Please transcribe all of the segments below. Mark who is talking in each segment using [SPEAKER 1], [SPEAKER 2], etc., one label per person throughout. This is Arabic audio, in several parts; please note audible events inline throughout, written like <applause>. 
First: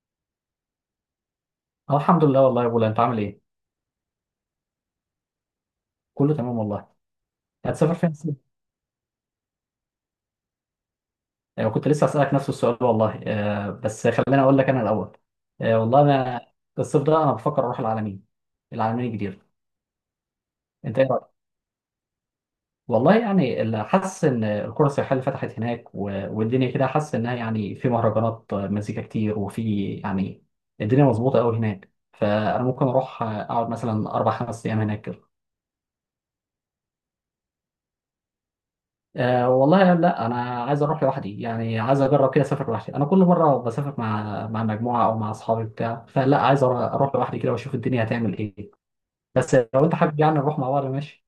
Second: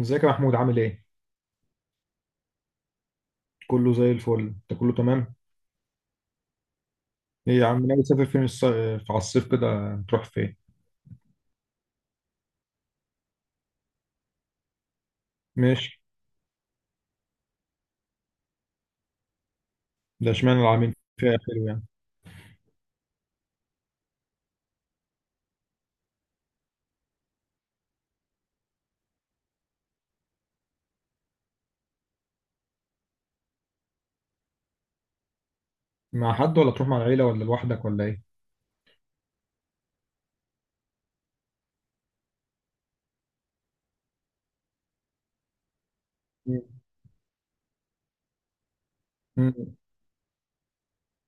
[SPEAKER 1] ازيك يا محمود عامل ايه؟
[SPEAKER 2] اه الحمد لله والله يا بولا، انت عامل ايه؟
[SPEAKER 1] كله زي الفل، انت كله تمام؟
[SPEAKER 2] كله تمام والله.
[SPEAKER 1] ايه يا عم
[SPEAKER 2] هتسافر
[SPEAKER 1] ناوي
[SPEAKER 2] فين
[SPEAKER 1] تسافر
[SPEAKER 2] الصيف؟
[SPEAKER 1] فين في على الصيف كده تروح فين؟
[SPEAKER 2] كنت لسه هسألك نفس السؤال والله، بس خليني اقول لك انا الاول.
[SPEAKER 1] ماشي،
[SPEAKER 2] والله انا الصيف ده انا بفكر اروح العلمين، العلمين الجديدة.
[SPEAKER 1] ده اشمعنى العامين
[SPEAKER 2] انت ايه رايك؟
[SPEAKER 1] فيها حلو يعني،
[SPEAKER 2] والله يعني اللي حاسس ان القرى السياحية اللي فتحت هناك والدنيا كده، حاسس انها يعني في مهرجانات، مزيكا كتير، وفي يعني الدنيا مظبوطة قوي هناك، فانا ممكن اروح، اقعد مثلا اربع خمس ايام هناك.
[SPEAKER 1] مع حد ولا تروح مع العيلة ولا لوحدك ولا ايه؟
[SPEAKER 2] أه والله لا، انا عايز اروح لوحدي، يعني عايز اجرب كده اسافر لوحدي. انا كل مره بسافر مع مجموعه او مع اصحابي بتاع، فلا عايز
[SPEAKER 1] مم.
[SPEAKER 2] اروح لوحدي كده واشوف الدنيا هتعمل ايه. بس
[SPEAKER 1] مم.
[SPEAKER 2] لو انت حابب، يعني نروح مع بعض ماشي.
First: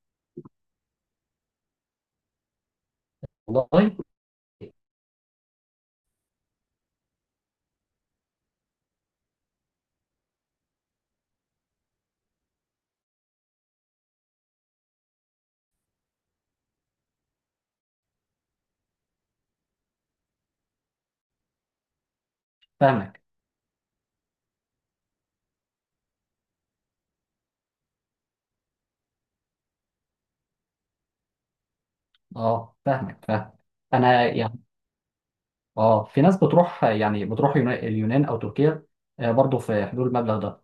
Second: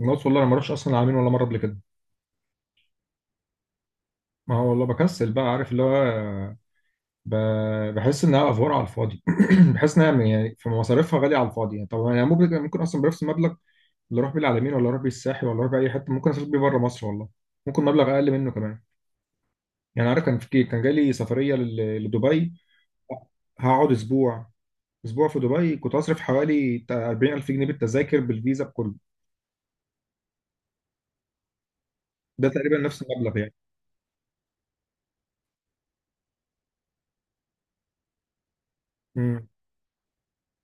[SPEAKER 1] الناس والله انا ما اروحش اصلا العامين ولا مرة قبل كده،
[SPEAKER 2] والله
[SPEAKER 1] ما هو والله بكسل بقى عارف اللي هو ب... بحس انها افوار على الفاضي، <clears throat> بحس انها يعني في مصاريفها غالية على الفاضي يعني، طب انا ممكن اصلا بنفس المبلغ اللي اروح بيه العلمين ولا اروح بيه الساحل ولا اروح بيه اي حته ممكن اسافر بيه بره مصر والله، ممكن مبلغ اقل منه كمان. يعني عارف كان في كان جالي سفريه لدبي.
[SPEAKER 2] فاهمك.
[SPEAKER 1] هقعد اسبوع في دبي كنت هصرف حوالي بتاع 40000 جنيه بالتذاكر بالفيزا بكله. ده
[SPEAKER 2] اه
[SPEAKER 1] تقريبا نفس
[SPEAKER 2] فاهمك
[SPEAKER 1] المبلغ
[SPEAKER 2] فاهم.
[SPEAKER 1] يعني.
[SPEAKER 2] انا يعني اه في ناس بتروح، يعني بتروح اليونان او تركيا،
[SPEAKER 1] امم.
[SPEAKER 2] برضه في حدود المبلغ ده.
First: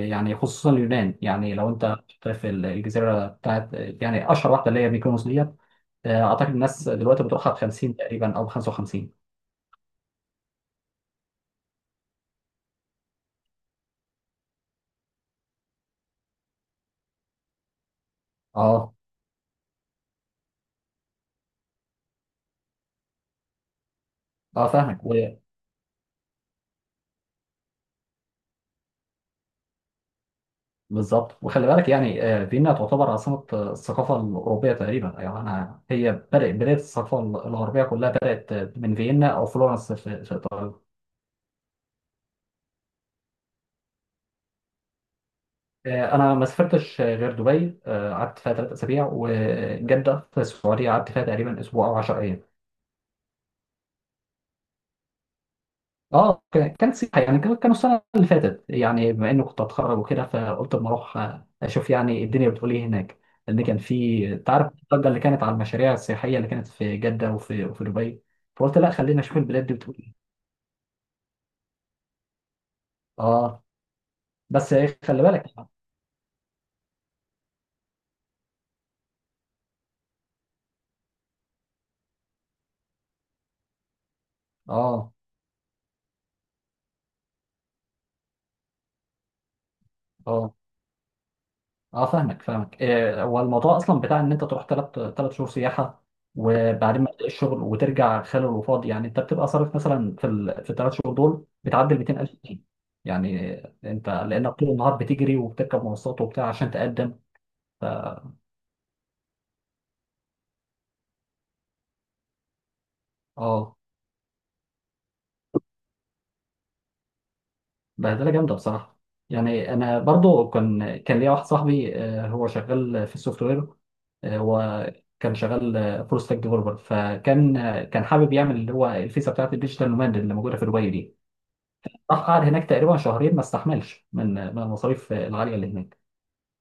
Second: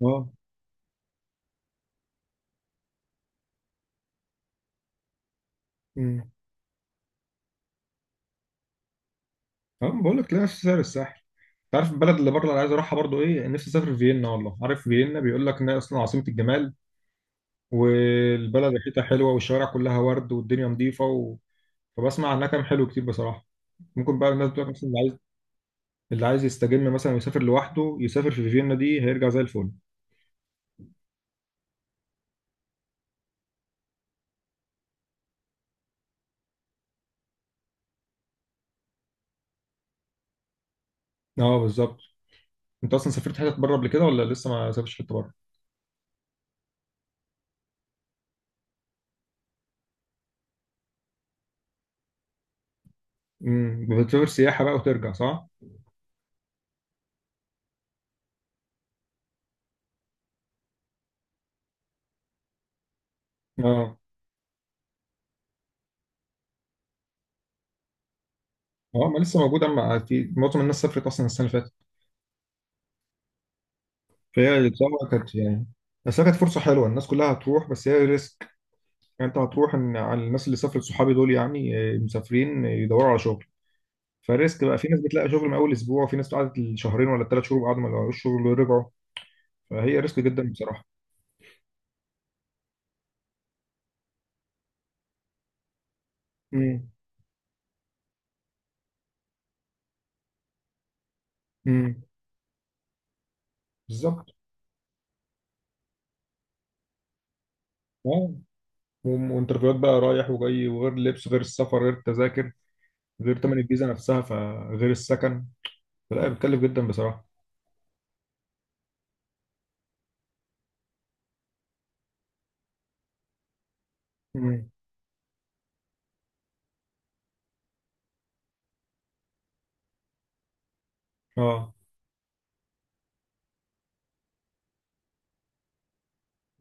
[SPEAKER 1] اه.
[SPEAKER 2] خصوصا اليونان، يعني لو انت في الجزيره بتاعت يعني اشهر واحده اللي هي ميكونوس دي،
[SPEAKER 1] امم.
[SPEAKER 2] اعتقد الناس دلوقتي بتروحها ب 50 تقريبا او ب 55.
[SPEAKER 1] اه، بقول لك تلاقي نفس سعر الساحل. انت عارف البلد اللي بره اللي عايز اروحها برضو ايه؟ نفسي اسافر فيينا والله، عارف فيينا بيقول لك انها اصلا عاصمه الجمال، والبلد
[SPEAKER 2] اه
[SPEAKER 1] ريحتها حلوه والشوارع كلها ورد والدنيا نظيفه فبسمع عنها كلام حلو كتير بصراحه. ممكن بقى الناس بتقول
[SPEAKER 2] اه
[SPEAKER 1] لك مثلا اللي
[SPEAKER 2] فاهمك
[SPEAKER 1] عايز اللي عايز يستجم مثلا ويسافر لوحده يسافر في فيينا دي هيرجع زي الفل.
[SPEAKER 2] بالظبط. وخلي بالك يعني، فيينا تعتبر عاصمه، الثقافه الاوروبيه تقريبا، يعني انا هي بدات بدايه الثقافه الغربيه كلها، بدات من فيينا او فلورنس في ايطاليا.
[SPEAKER 1] اه، بالظبط. انت اصلا سافرت حتت بره قبل كده ولا لسه ما سافرتش حته بره؟
[SPEAKER 2] انا ما سافرتش غير دبي، قعدت فيها ثلاث اسابيع، وجده في السعوديه قعدت فيها تقريبا اسبوع او 10 ايام.
[SPEAKER 1] امم. بتسافر سياحه بقى وترجع صح؟
[SPEAKER 2] اه كانت سياحه، يعني كانوا السنه اللي فاتت. يعني بما اني كنت اتخرج وكده، فقلت اما اروح اشوف يعني الدنيا بتقول ايه هناك، لان كان
[SPEAKER 1] اه.
[SPEAKER 2] في، انت عارف، الضجه اللي كانت على المشاريع السياحيه اللي كانت في جده وفي دبي، فقلت لا
[SPEAKER 1] اه، ما
[SPEAKER 2] خلينا اشوف
[SPEAKER 1] لسه موجوده
[SPEAKER 2] البلاد دي بتقول
[SPEAKER 1] اما
[SPEAKER 2] ايه.
[SPEAKER 1] في معظم الناس سافرت اصلا السنه اللي فاتت.
[SPEAKER 2] اه
[SPEAKER 1] فهي
[SPEAKER 2] بس إيه،
[SPEAKER 1] بصراحه
[SPEAKER 2] خلي
[SPEAKER 1] كانت
[SPEAKER 2] بالك.
[SPEAKER 1] يعني، بس هي كانت فرصه حلوه الناس كلها هتروح بس هي ريسك. يعني انت هتروح ان على الناس اللي سافرت صحابي دول يعني مسافرين يدوروا على شغل. فريسك بقى، في ناس
[SPEAKER 2] اه
[SPEAKER 1] بتلاقي شغل من اول اسبوع وفي ناس قعدت شهرين ولا ثلاث شهور وقعدوا ما لقوش شغل ورجعوا. فهي ريسك جدا
[SPEAKER 2] اه
[SPEAKER 1] بصراحه.
[SPEAKER 2] اه فاهمك فاهمك. إيه، هو الموضوع اصلا بتاع ان انت تروح ثلاث شهور سياحه
[SPEAKER 1] امم.
[SPEAKER 2] وبعدين ما تلاقيش شغل وترجع خالي وفاضي. يعني انت بتبقى صارف مثلا في في الثلاث شهور دول بتعدي ال
[SPEAKER 1] امم.
[SPEAKER 2] 200000 جنيه. يعني انت
[SPEAKER 1] بالظبط.
[SPEAKER 2] لانك طول النهار بتجري وبتركب مواصلات وبتاع عشان تقدم.
[SPEAKER 1] اه. وانترفيوهات بقى رايح وجاي، وغير اللبس غير السفر غير التذاكر غير تمن
[SPEAKER 2] اه
[SPEAKER 1] الفيزا نفسها فغير السكن. فلا بتكلف جدا بصراحة.
[SPEAKER 2] بهدله جامده بصراحه. يعني انا برضو كان ليا واحد صاحبي، هو شغال في السوفت وير،
[SPEAKER 1] مم.
[SPEAKER 2] وكان شغال فول ستاك ديفلوبر، فكان كان حابب يعمل اللي هو الفيزا بتاعت الديجيتال نوماد اللي موجوده في دبي دي.
[SPEAKER 1] اه.
[SPEAKER 2] راح قعد هناك تقريبا شهرين ما استحملش من المصاريف العاليه اللي هناك.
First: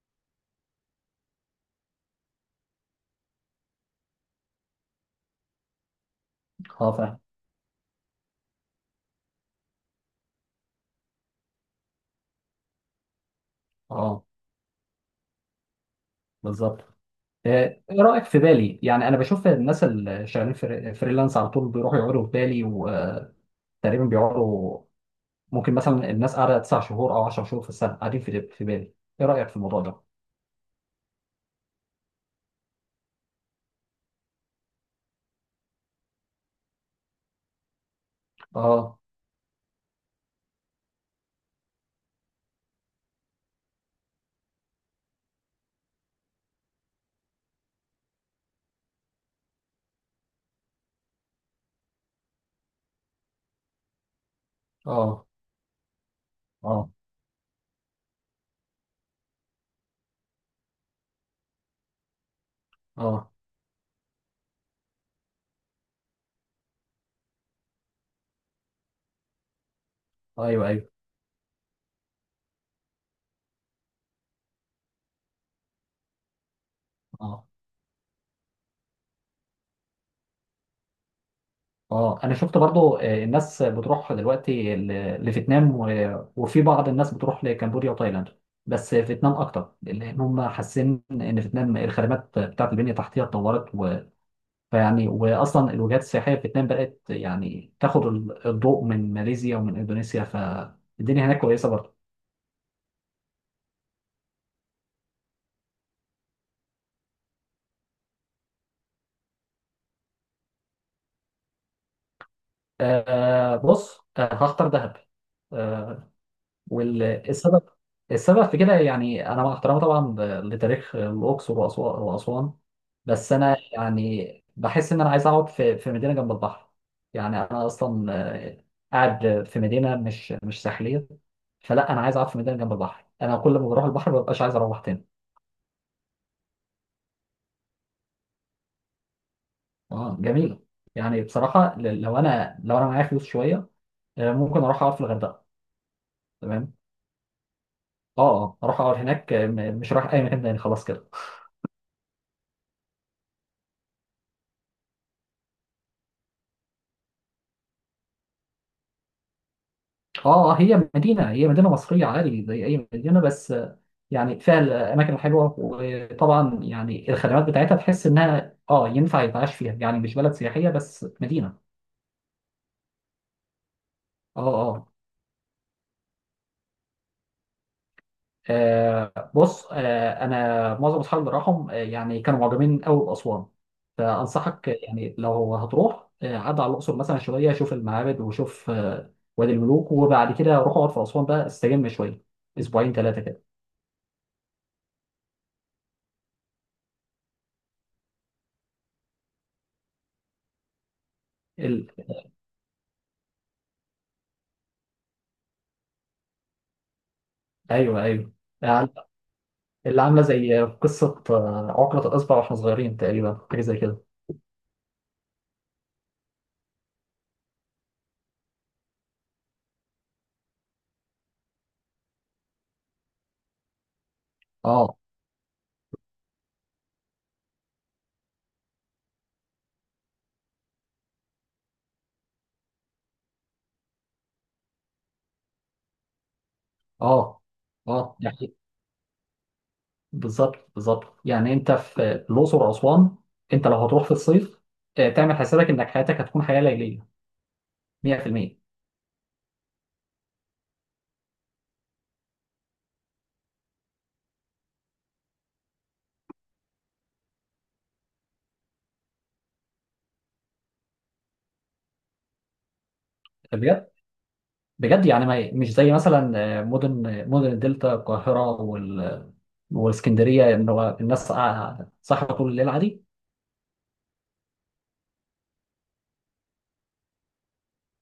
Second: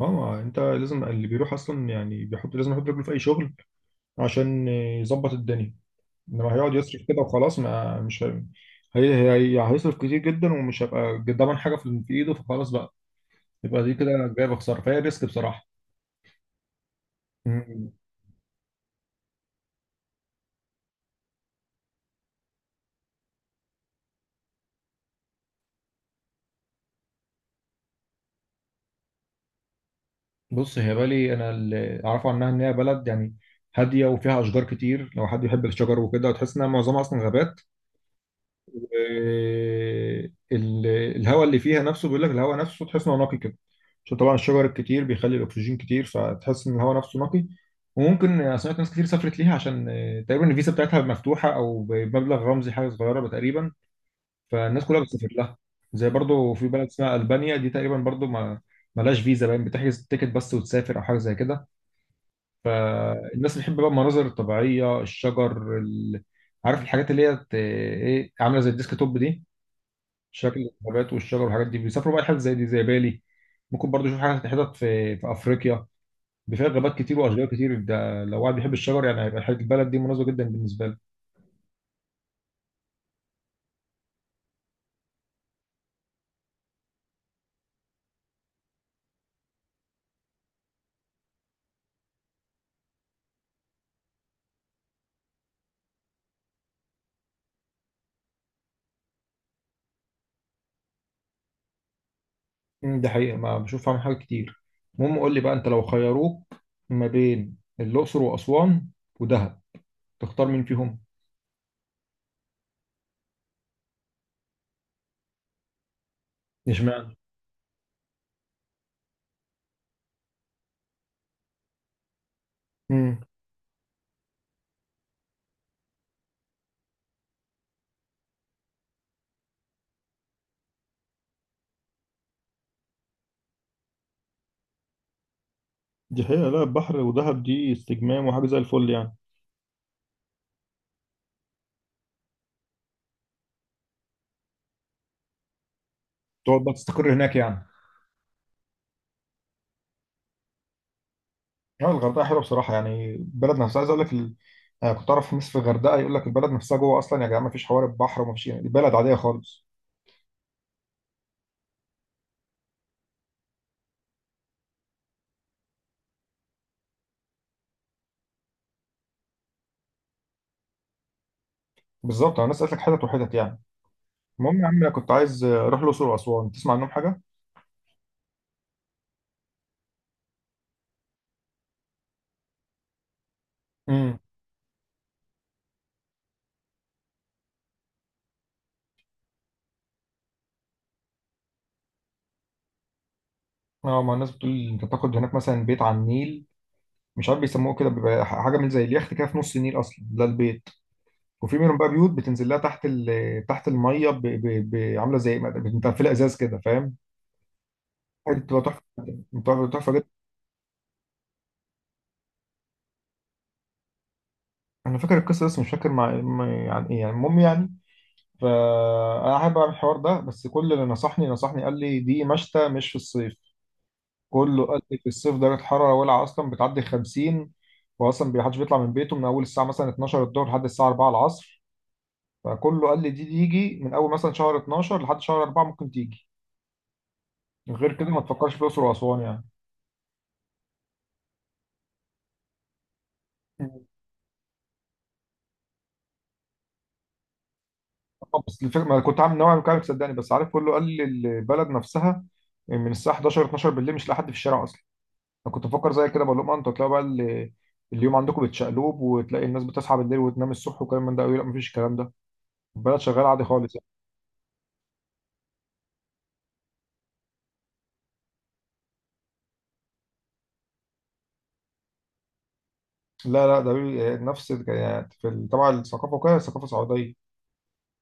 [SPEAKER 1] اه، ما انت لازم اللي بيروح اصلا يعني بيحط لازم يحط رجله في اي شغل عشان يظبط الدنيا. انما هيقعد
[SPEAKER 2] اه
[SPEAKER 1] يصرف
[SPEAKER 2] فاهم.
[SPEAKER 1] كده وخلاص ما مش هي... هيصرف كتير جدا ومش هيبقى ضامن حاجه في ايده فخلاص بقى. يبقى دي
[SPEAKER 2] اه
[SPEAKER 1] كده جايبه خساره فهي ريسك بصراحه.
[SPEAKER 2] بالظبط. آه،
[SPEAKER 1] مم.
[SPEAKER 2] ايه رايك في بالي؟ يعني انا بشوف الناس اللي شغالين فريلانس على طول بيروحوا يقعدوا في بالي، وتقريبا بيقعدوا، ممكن مثلا الناس قاعده تسع شهور او 10 شهور في السنه، قاعدين في بالي. ايه رايك في الموضوع ده؟
[SPEAKER 1] بص هي بالي انا اللي اعرفه عنها ان هي بلد يعني هاديه وفيها اشجار كتير لو حد يحب الشجر وكده، وتحس انها معظمها اصلا غابات.
[SPEAKER 2] اه
[SPEAKER 1] والهواء اللي فيها نفسه بيقول لك الهواء نفسه تحس انه نقي كده، عشان طبعا الشجر الكتير بيخلي الاكسجين كتير فتحس ان الهواء نفسه نقي. وممكن أنا سمعت ناس كتير سافرت ليها عشان تقريبا الفيزا بتاعتها مفتوحه او بمبلغ رمزي حاجه صغيره تقريبا، فالناس كلها
[SPEAKER 2] اه
[SPEAKER 1] بتسافر لها. زي برضو في بلد
[SPEAKER 2] اه
[SPEAKER 1] اسمها البانيا دي تقريبا برضو ما ملهاش فيزا باين، بتحجز التيكت بس وتسافر او حاجه زي كده.
[SPEAKER 2] اه
[SPEAKER 1] الناس بتحب بقى المناظر الطبيعيه الشجر عارف الحاجات اللي هي ايه عامله زي الديسك توب دي،
[SPEAKER 2] ايوه
[SPEAKER 1] شكل
[SPEAKER 2] ايوه.
[SPEAKER 1] الغابات والشجر والحاجات دي بيسافروا بقى حتت زي دي زي بالي. ممكن برضو يشوف حاجات حتت في افريقيا، دي فيها غابات كتير
[SPEAKER 2] اه
[SPEAKER 1] واشجار كتير، ده لو واحد بيحب الشجر يعني هيبقى حاجه البلد دي مناسبه جدا بالنسبه له.
[SPEAKER 2] اه انا شفت برضو، الناس بتروح دلوقتي لفيتنام وفي بعض الناس بتروح لكمبوديا وتايلاند، بس فيتنام اكتر، لان هم حاسين ان فيتنام الخدمات بتاعت البنيه التحتيه اتطورت. و... فيعني واصلا الوجهات السياحيه في فيتنام بدات يعني تاخد الضوء من ماليزيا ومن اندونيسيا، فالدنيا هناك كويسه برضو.
[SPEAKER 1] ده حقيقه ما بشوف فيها حاجات كتير. المهم قول لي بقى انت لو خيروك ما بين الاقصر واسوان ودهب تختار مين فيهم؟
[SPEAKER 2] آه بص، آه هختار دهب. آه،
[SPEAKER 1] اشمعنى؟
[SPEAKER 2] والسبب، السبب في كده، يعني انا مع احترامي طبعا لتاريخ الاقصر واسوان،
[SPEAKER 1] امم.
[SPEAKER 2] بس انا يعني بحس ان انا عايز اقعد في مدينه جنب البحر. يعني انا اصلا، آه، قاعد في مدينه مش ساحليه، فلا انا عايز اقعد في مدينه جنب البحر. انا كل ما بروح البحر ما ببقاش عايز اروح تاني.
[SPEAKER 1] دي حقيقة، لا البحر ودهب دي استجمام وحاجة زي الفل يعني.
[SPEAKER 2] اه جميل. يعني بصراحه لو انا، معايا فلوس شويه، ممكن اروح اقعد في الغردقه،
[SPEAKER 1] تقعد بقى
[SPEAKER 2] تمام.
[SPEAKER 1] تستقر هناك يعني؟
[SPEAKER 2] اه اه اروح اقعد هناك، مش رايح اي مكان تاني خلاص كده.
[SPEAKER 1] اه، الغردقه حلوه بصراحه، يعني البلد نفسها عايز اقول لك انا كنت اعرف ناس في الغردقه يقول لك البلد نفسها جوه اصلا يا جماعه ما فيش حوار البحر وما فيش، البلد عاديه خالص.
[SPEAKER 2] اه هي مدينة مصرية عادي زي أي مدينة، بس يعني فيها الأماكن الحلوة، وطبعا يعني الخدمات بتاعتها تحس إنها اه ينفع يتعاش فيها، يعني مش بلد سياحية بس، مدينة.
[SPEAKER 1] بالظبط، انا سالتك حتت وحتت يعني.
[SPEAKER 2] اه
[SPEAKER 1] المهم يا عم
[SPEAKER 2] اه
[SPEAKER 1] انا كنت عايز اروح الاقصر واسوان، تسمع عنهم حاجه؟
[SPEAKER 2] بص، أنا معظم أصحابي اللي راحوا، يعني كانوا معجبين أوي بأسوان.
[SPEAKER 1] امم.
[SPEAKER 2] فأنصحك يعني لو هتروح، عد على الأقصر مثلا شوية شوف المعابد وشوف، وادي الملوك، وبعد كده روح اقعد في أسوان بقى استجم شوية، أسبوعين ثلاثة كده.
[SPEAKER 1] اه، ما الناس بتقول لي انت تاخد هناك مثلا بيت على النيل، مش عارف بيسموه كده، بيبقى حاجه من زي اليخت كده في نص النيل اصلا ده البيت. وفي منهم بقى
[SPEAKER 2] ال-
[SPEAKER 1] بيوت بتنزل لها تحت تحت الميه، عامله زي متقفله ازاز كده فاهم؟
[SPEAKER 2] أيوه أيوه،
[SPEAKER 1] بتبقى تحفه. بتبقى تحفه.
[SPEAKER 2] اللي عامله زي قصه، عقده الاصبع واحنا صغيرين تقريبا، حاجه زي كده.
[SPEAKER 1] انا فاكر القصه بس مش فاكر يعني ايه يعني المهم يعني. فانا احب اعمل الحوار ده، بس كل اللي نصحني قال لي دي مشتى مش في الصيف. كله قال لي
[SPEAKER 2] اه
[SPEAKER 1] في الصيف درجه الحراره ولعه اصلا بتعدي 50، واصلا ما حدش بيطلع من بيته من اول الساعه مثلا 12 الظهر لحد الساعه 4 العصر. فكله قال لي دي تيجي من اول مثلا شهر 12 لحد شهر 4 ممكن تيجي،
[SPEAKER 2] اه
[SPEAKER 1] غير كده
[SPEAKER 2] اه
[SPEAKER 1] ما
[SPEAKER 2] يعني
[SPEAKER 1] تفكرش في الاقصر واسوان يعني.
[SPEAKER 2] بالظبط بالظبط. يعني انت في الاقصر واسوان، انت لو هتروح في الصيف، تعمل حسابك انك حياتك هتكون حياه ليليه
[SPEAKER 1] طب
[SPEAKER 2] 100%.
[SPEAKER 1] بس الفكره ما كنت عامل نوع من كده صدقني، بس عارف كله قال لي البلد نفسها من الساعه 11 12 بالليل مش لاقي حد في الشارع. انا كنت بفكر زي كده بقول لهم انتوا تلاقوا بقى اليوم عندكم بتشقلوب وتلاقي الناس بتصحى بالليل وتنام الصبح وكلام من ده قوي، لا مفيش الكلام ده، البلد شغاله عادي خالص يعني.
[SPEAKER 2] بجد بجد. يعني ما مش زي مثلا، مدن الدلتا، القاهره والاسكندريه، ان هو الناس قاعدة صاحيه طول الليل عادي.
[SPEAKER 1] لا لا، نفس يعني طبعا الثقافه وكده ثقافه سعوديه،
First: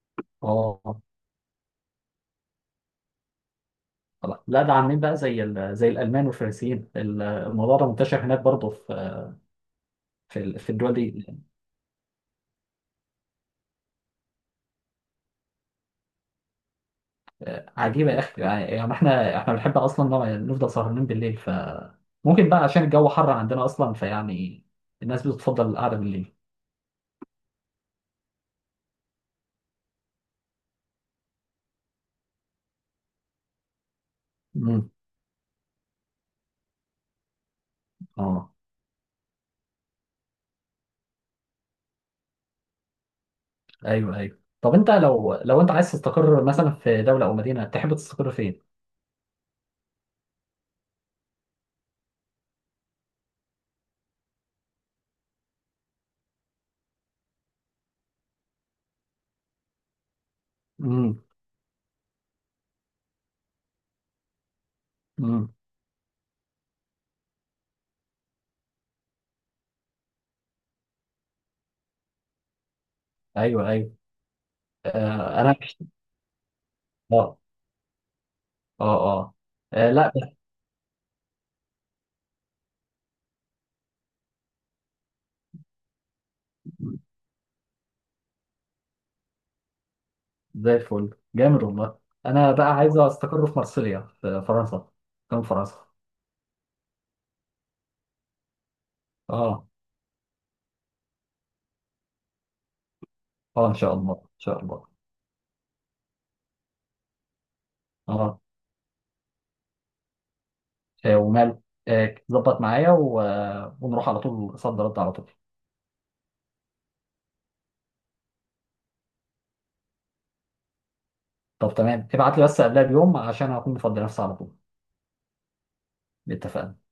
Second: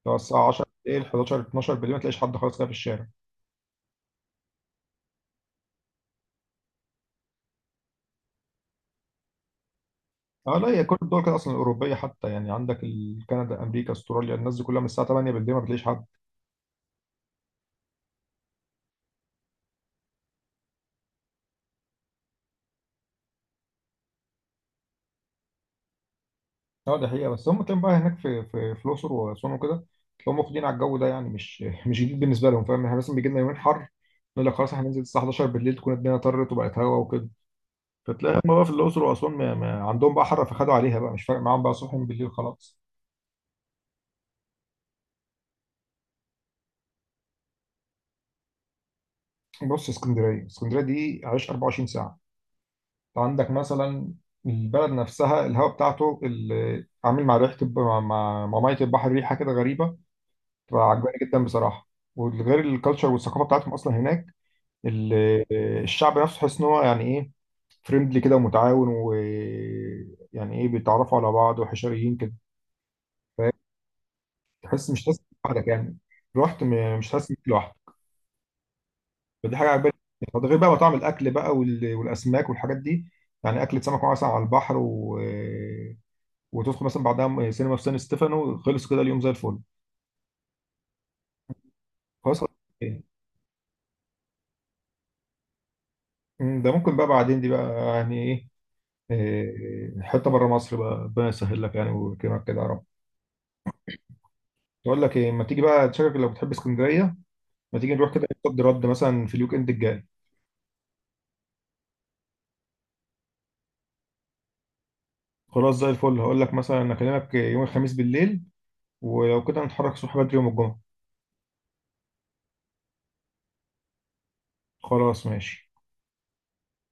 [SPEAKER 1] لو الساعه 10 بالليل
[SPEAKER 2] اه
[SPEAKER 1] 11 12 بالليل ما تلاقيش حد خالص كده في الشارع.
[SPEAKER 2] طبعا. لا ده عاملين بقى زي زي الالمان والفرنسيين، الموضوع ده منتشر هناك برضه في
[SPEAKER 1] اه لا هي
[SPEAKER 2] الدول
[SPEAKER 1] كل الدول
[SPEAKER 2] دي.
[SPEAKER 1] كده اصلا الاوروبيه حتى، يعني عندك كندا امريكا استراليا الناس دي كلها من الساعه 8 بالليل ما بتلاقيش حد.
[SPEAKER 2] عجيبه يا اخي. يعني يعني احنا بنحب اصلا نفضل سهرانين بالليل، فممكن بقى عشان الجو حر عندنا اصلا، فيعني الناس بتفضل القعده بالليل.
[SPEAKER 1] اه دي حقيقة، بس هم كانوا بقى هناك في الأقصر وأسوان وكده، هم واخدين على الجو ده يعني مش جديد بالنسبة لهم فاهم؟ احنا مثلا بيجي لنا يومين حر نقول لك خلاص احنا
[SPEAKER 2] امم
[SPEAKER 1] هننزل الساعة 11 بالليل تكون الدنيا طرت وبقت هوا وكده. فتلاقي
[SPEAKER 2] اه
[SPEAKER 1] هم بقى في الأقصر وأسوان ما عندهم بقى حر فخدوا عليها بقى، مش فارق معاهم بقى صبح من بالليل خلاص.
[SPEAKER 2] ايوه ايوه. طب انت لو لو انت عايز تستقر مثلا في دوله او مدينه، تحب تستقر فين؟
[SPEAKER 1] بص، اسكندرية، اسكندرية دي عايش 24 ساعة. انت عندك مثلا البلد نفسها الهواء بتاعته اللي عامل مع ريحة مع مية البحر، ريحة كده غريبة تبقى عجباني
[SPEAKER 2] امم
[SPEAKER 1] جدا بصراحة. وغير الكالتشر والثقافة بتاعتهم أصلا هناك، ال-
[SPEAKER 2] امم
[SPEAKER 1] الشعب نفسه تحس ان هو يعني ايه فريندلي كده ومتعاون، ويعني ايه بيتعرفوا على بعض وحشريين كده.
[SPEAKER 2] ايوه ايوه
[SPEAKER 1] تحس مش حاسس
[SPEAKER 2] آه انا
[SPEAKER 1] لوحدك يعني، رحت مش حاسس
[SPEAKER 2] اه
[SPEAKER 1] بيك لوحدك.
[SPEAKER 2] اه اه
[SPEAKER 1] فدي حاجه عجباني.
[SPEAKER 2] لا بس
[SPEAKER 1] ده غير بقى مطاعم الاكل بقى والاسماك والحاجات دي، يعني اكله سمك مثلا على البحر وتدخل مثلا بعدها سينما في سان ستيفانو خلص كده اليوم زي الفل.
[SPEAKER 2] زي الفل جامد والله.
[SPEAKER 1] خلاص.
[SPEAKER 2] انا بقى عايز
[SPEAKER 1] إيه.
[SPEAKER 2] استقر في مارسيليا في فرنسا، كان فرنسا.
[SPEAKER 1] ده ممكن بقى بعدين، دي بقى يعني ايه،
[SPEAKER 2] اه
[SPEAKER 1] إيه، حته بره مصر بقى ربنا يسهل لك يعني ويكرمك كده يا رب.
[SPEAKER 2] اه ان شاء الله ان شاء الله.
[SPEAKER 1] بقول لك ايه، ما تيجي بقى شكلك لو بتحب اسكندريه، ما تيجي نروح كده
[SPEAKER 2] اه
[SPEAKER 1] صد رد مثلا في الويك اند الجاي.
[SPEAKER 2] وماله، ظبط معايا، و... آه، ونروح على طول صد رد على طول.
[SPEAKER 1] خلاص زي الفل، هقول لك مثلا اكلمك يوم الخميس بالليل، ولو كده نتحرك الصبح بدري يوم الجمعه.
[SPEAKER 2] طب تمام، ابعت لي بس قبلها بيوم عشان اكون مفضي نفسي على طول.
[SPEAKER 1] خلاص ماشي
[SPEAKER 2] اتفقنا.